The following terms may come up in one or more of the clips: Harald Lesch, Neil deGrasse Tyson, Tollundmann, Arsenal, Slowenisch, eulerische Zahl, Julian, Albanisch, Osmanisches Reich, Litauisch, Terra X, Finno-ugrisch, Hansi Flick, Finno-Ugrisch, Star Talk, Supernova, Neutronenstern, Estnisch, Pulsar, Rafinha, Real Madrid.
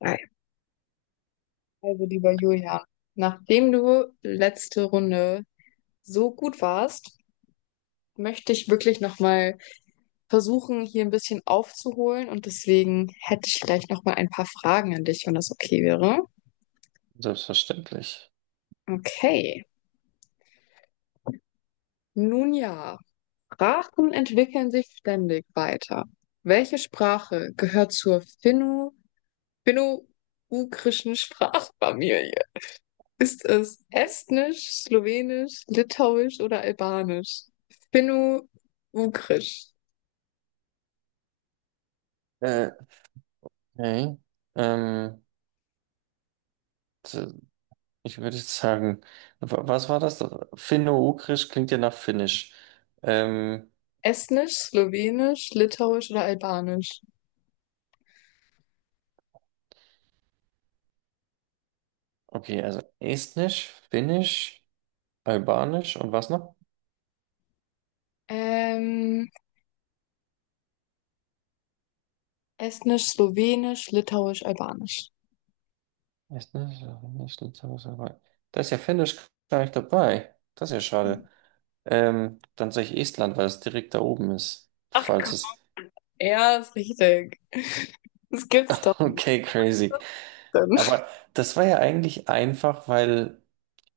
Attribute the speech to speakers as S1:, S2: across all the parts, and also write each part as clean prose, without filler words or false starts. S1: Ei. Also, lieber Julian, nachdem du letzte Runde so gut warst, möchte ich wirklich nochmal versuchen, hier ein bisschen aufzuholen, und deswegen hätte ich vielleicht nochmal ein paar Fragen an dich, wenn das okay wäre.
S2: Selbstverständlich.
S1: Okay. Nun ja, Sprachen entwickeln sich ständig weiter. Welche Sprache gehört zur finno-ugrischen Sprachfamilie? Ist es Estnisch, Slowenisch, Litauisch oder Albanisch? Finno Ugrisch.
S2: Äh, okay. Ähm, t- Ich würde jetzt sagen, was war das? Finno-Ugrisch klingt ja nach Finnisch. Ähm,
S1: Estnisch, Slowenisch, Litauisch oder Albanisch?
S2: okay, also Estnisch, Finnisch, Albanisch und was noch?
S1: Ähm, Estnisch, Slowenisch, Litauisch, Albanisch.
S2: Estnisch, Albanisch, Litauisch, Albanisch. Da ist ja Finnisch gar nicht dabei. Das ist ja schade. Dann sage ich Estland, weil es direkt da oben ist.
S1: Ach
S2: Falls
S1: Gott.
S2: es.
S1: Ja, ist richtig. Das gibt's doch nicht.
S2: Okay, crazy.
S1: Dann.
S2: Aber das war ja eigentlich einfach, weil,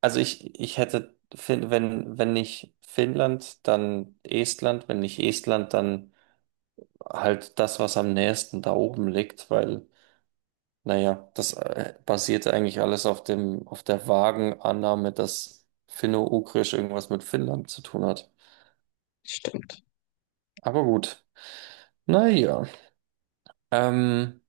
S2: also ich hätte, wenn, wenn nicht Finnland, dann Estland, wenn nicht Estland, dann halt das, was am nächsten da oben liegt, weil, naja, das basierte eigentlich alles auf dem, auf der vagen Annahme, dass Finno-Ugrisch irgendwas mit Finnland zu tun hat.
S1: Stimmt.
S2: Aber gut, naja. Ähm,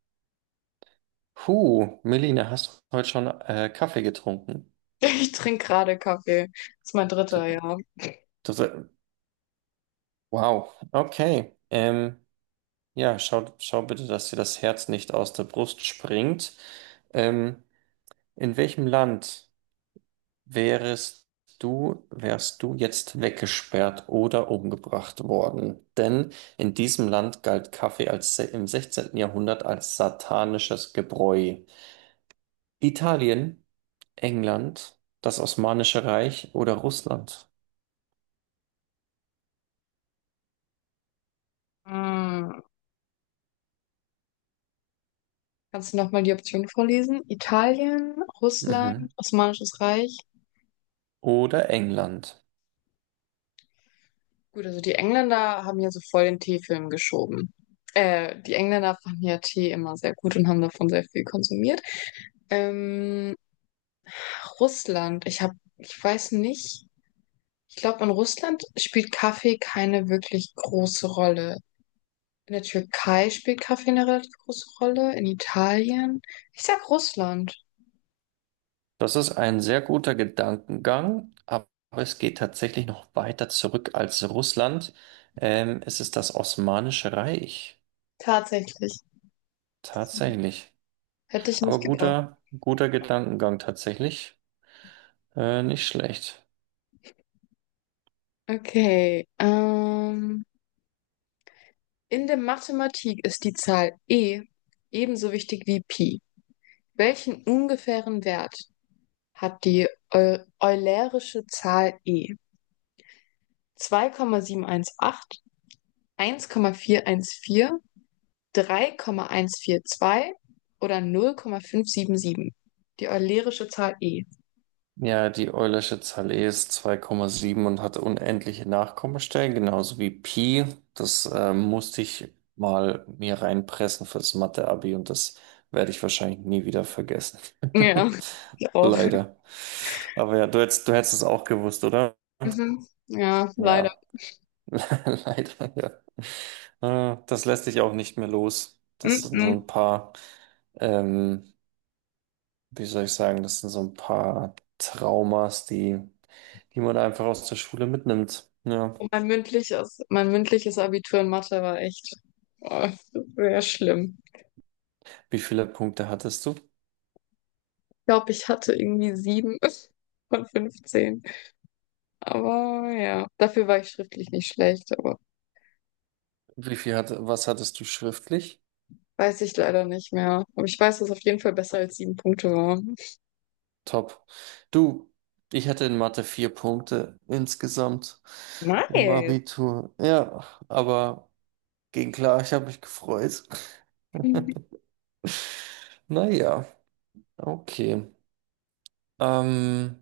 S2: Puh, Melina, hast du heute schon Kaffee getrunken?
S1: Ich trinke gerade Kaffee. Das ist mein
S2: Das,
S1: dritter, ja.
S2: das, wow, okay. Ja, schau bitte, dass dir das Herz nicht aus der Brust springt. Ähm, in welchem Land wärest wärst du jetzt weggesperrt oder umgebracht worden? Denn in diesem Land galt Kaffee im 16. Jahrhundert als satanisches Gebräu. Italien, England, das Osmanische Reich oder Russland?
S1: Hm. Kannst du nochmal die Option vorlesen? Italien, Russland,
S2: Mhm.
S1: Osmanisches Reich.
S2: Oder England.
S1: Gut, also die Engländer haben ja so voll den Teefilm geschoben. Die Engländer fanden ja Tee immer sehr gut und haben davon sehr viel konsumiert. Ähm, Russland, ich weiß nicht, ich glaube, in Russland spielt Kaffee keine wirklich große Rolle. In der Türkei spielt Kaffee eine relativ große Rolle, in Italien. Ich sag Russland,
S2: Das ist ein sehr guter Gedankengang, aber es geht tatsächlich noch weiter zurück als Russland. Es ist das Osmanische Reich.
S1: tatsächlich.
S2: Tatsächlich.
S1: Hätte ich nicht
S2: Aber
S1: gedacht.
S2: guter Gedankengang tatsächlich. Nicht schlecht.
S1: Okay, in der Mathematik ist die Zahl E ebenso wichtig wie Pi. Welchen ungefähren Wert hat die Eu eulerische Zahl e? 2,718, 1,414, 3,142 oder 0,577? Die eulerische Zahl e.
S2: Ja, die Eulersche Zahl E ist 2,7 und hat unendliche Nachkommastellen, genauso wie Pi. Das musste ich mal mir reinpressen fürs Mathe-Abi, und das werde ich wahrscheinlich nie wieder vergessen.
S1: Ja, ich auch.
S2: Leider. Aber ja, du hättest es auch gewusst, oder?
S1: Mhm. Ja, leider.
S2: Ja, leider, ja. Das lässt dich auch nicht mehr los. Das sind so
S1: Mhm.
S2: ein paar, ähm, wie soll ich sagen, das sind so ein paar Traumas, die man einfach aus der Schule mitnimmt. Ja.
S1: Mein mündliches Abitur in Mathe war echt, oh, sehr schlimm.
S2: Wie viele Punkte hattest du?
S1: Ich glaube, ich hatte irgendwie sieben von 15. Aber ja, dafür war ich schriftlich nicht schlecht, aber
S2: Wie viel hat, was hattest du schriftlich?
S1: weiß ich leider nicht mehr. Aber ich weiß, dass es auf jeden Fall besser als sieben Punkte war.
S2: Top. Du, ich hatte in Mathe vier Punkte insgesamt im
S1: Nice.
S2: Abitur. Ja, aber ging klar, ich habe mich gefreut.
S1: Ich
S2: Naja, okay. Ähm,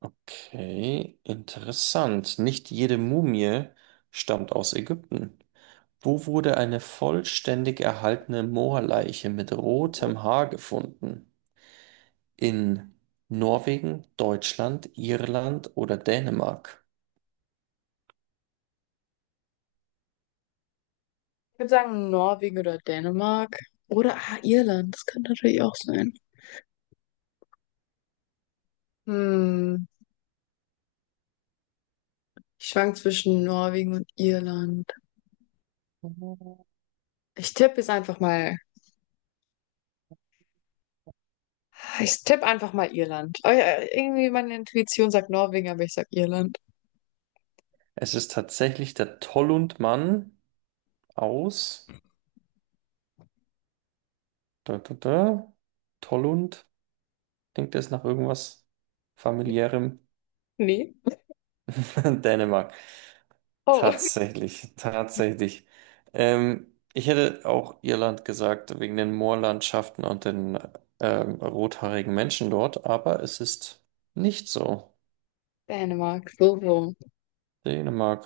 S2: Okay, interessant. Nicht jede Mumie stammt aus Ägypten. Wo wurde eine vollständig erhaltene Moorleiche mit rotem Haar gefunden? In Norwegen, Deutschland, Irland oder Dänemark?
S1: würde sagen Norwegen oder Dänemark. Oder ah, Irland, das könnte natürlich auch sein. Hm, ich schwank zwischen Norwegen und Irland. Ich tippe jetzt einfach mal. Ich tippe einfach mal Irland. Oh ja, irgendwie meine Intuition sagt Norwegen, aber ich sag Irland.
S2: Es ist tatsächlich der Tollundmann aus. Da. Tollund. Klingt das nach irgendwas familiärem?
S1: Nee.
S2: Dänemark.
S1: Oh,
S2: Tatsächlich. Ich hätte auch Irland gesagt, wegen den Moorlandschaften und den rothaarigen Menschen dort, aber es ist nicht so.
S1: Dänemark, so, so.
S2: Dänemark.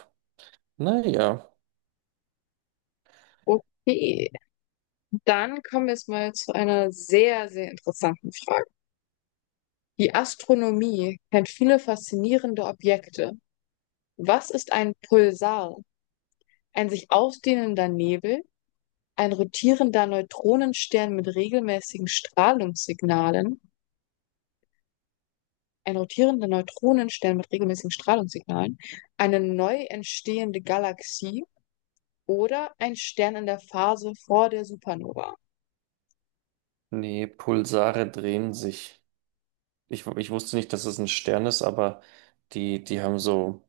S2: Naja.
S1: Okay. Dann kommen wir jetzt mal zu einer sehr, sehr interessanten Frage. Die Astronomie kennt viele faszinierende Objekte. Was ist ein Pulsar? Ein sich ausdehnender Nebel, ein rotierender Neutronenstern mit regelmäßigen Strahlungssignalen, ein rotierender Neutronenstern mit regelmäßigen Strahlungssignalen, eine neu entstehende Galaxie oder ein Stern in der Phase vor der Supernova?
S2: Nee, Pulsare drehen sich. Ich wusste nicht, dass es ein Stern ist, aber die haben so.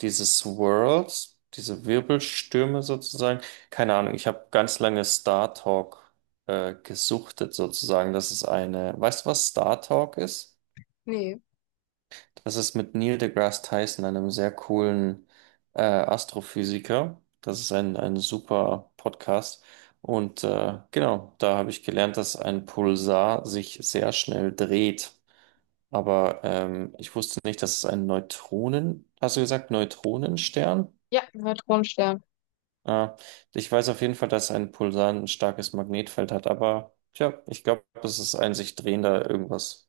S2: Diese Swirls, diese Wirbelstürme sozusagen. Keine Ahnung, ich habe ganz lange Star Talk gesuchtet sozusagen. Das ist eine, weißt du, was Star Talk ist?
S1: Nee.
S2: Das ist mit Neil deGrasse Tyson, einem sehr coolen Astrophysiker. Das ist ein super Podcast. Und genau, da habe ich gelernt, dass ein Pulsar sich sehr schnell dreht. Aber ich wusste nicht, dass es ein hast du gesagt, Neutronenstern?
S1: Ja, Neutronenstern.
S2: Ja, ich weiß auf jeden Fall, dass ein Pulsar ein starkes Magnetfeld hat, aber tja, ich glaube, das ist ein sich drehender irgendwas.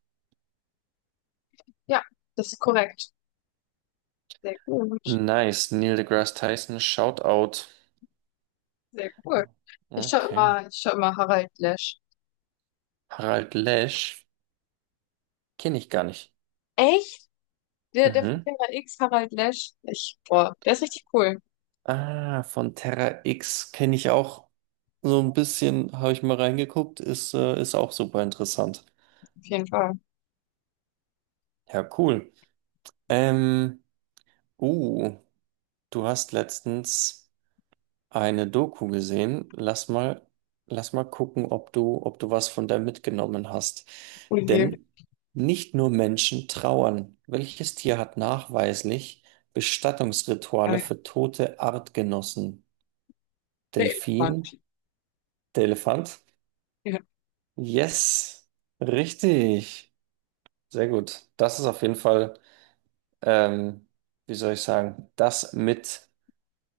S1: Ja, das ist korrekt. Sehr gut.
S2: Nice, Neil deGrasse Tyson, Shoutout.
S1: Sehr cool. Ich schaue
S2: Okay.
S1: immer, ich schau immer Harald Lesch.
S2: Harald Lesch, kenne ich gar nicht.
S1: Echt? Der, der von
S2: Mhm.
S1: Terra X, Harald Lesch. Ich, boah, der ist richtig cool.
S2: Ah, von Terra X kenne ich auch so ein bisschen, habe ich mal reingeguckt, ist, ist auch super interessant.
S1: Auf jeden Fall.
S2: Ja, cool. Ähm, uh, Du hast letztens eine Doku gesehen. Lass mal gucken, ob ob du was von der mitgenommen hast.
S1: Oh je.
S2: Denn nicht nur Menschen trauern. Welches Tier hat nachweislich Bestattungsrituale
S1: Äh,
S2: für tote Artgenossen?
S1: Der
S2: Delfin,
S1: Elefant.
S2: der Elefant?
S1: Ja,
S2: Yes, richtig. Sehr gut. Das ist auf jeden Fall, ähm, wie soll ich sagen, das mit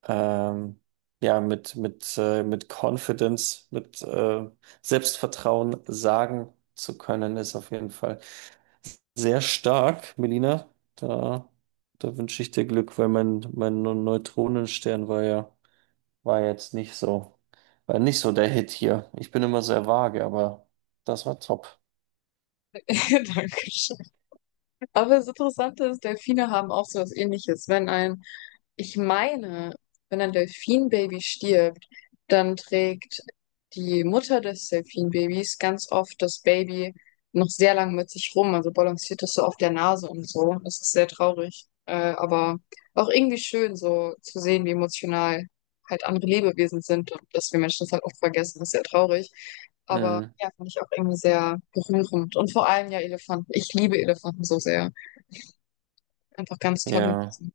S2: ähm, ja, mit Confidence, mit Selbstvertrauen sagen zu können, ist auf jeden Fall sehr stark, Melina. Da, Da wünsche ich dir Glück, weil mein Neutronenstern war ja, war jetzt nicht so, war nicht so der Hit hier. Ich bin immer sehr vage, aber das war top.
S1: danke. Aber das Interessante ist, Delfine haben auch so was Ähnliches. Wenn ein, ich meine, wenn ein Delfinbaby stirbt, dann trägt die Mutter des Delfinbabys ganz oft das Baby noch sehr lang mit sich rum, also balanciert es so auf der Nase und so. Das ist sehr traurig, aber auch irgendwie schön, so zu sehen, wie emotional halt andere Lebewesen sind, und dass wir Menschen das halt oft vergessen. Das ist sehr traurig. Aber
S2: Mhm.
S1: ja, fand ich auch irgendwie sehr berührend. Und vor allem ja Elefanten. Ich liebe Elefanten so sehr. Einfach ganz tolle
S2: Ja.
S1: Sachen.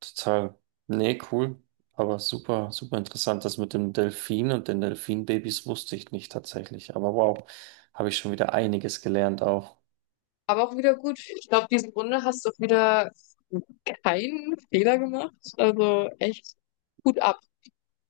S2: Total. Nee, cool. Aber super interessant. Das mit dem Delfin und den Delfinbabys wusste ich nicht tatsächlich. Aber wow, habe ich schon wieder einiges gelernt auch.
S1: Aber auch wieder gut. Ich glaube, diese Runde hast du auch wieder keinen Fehler gemacht. Also echt gut ab.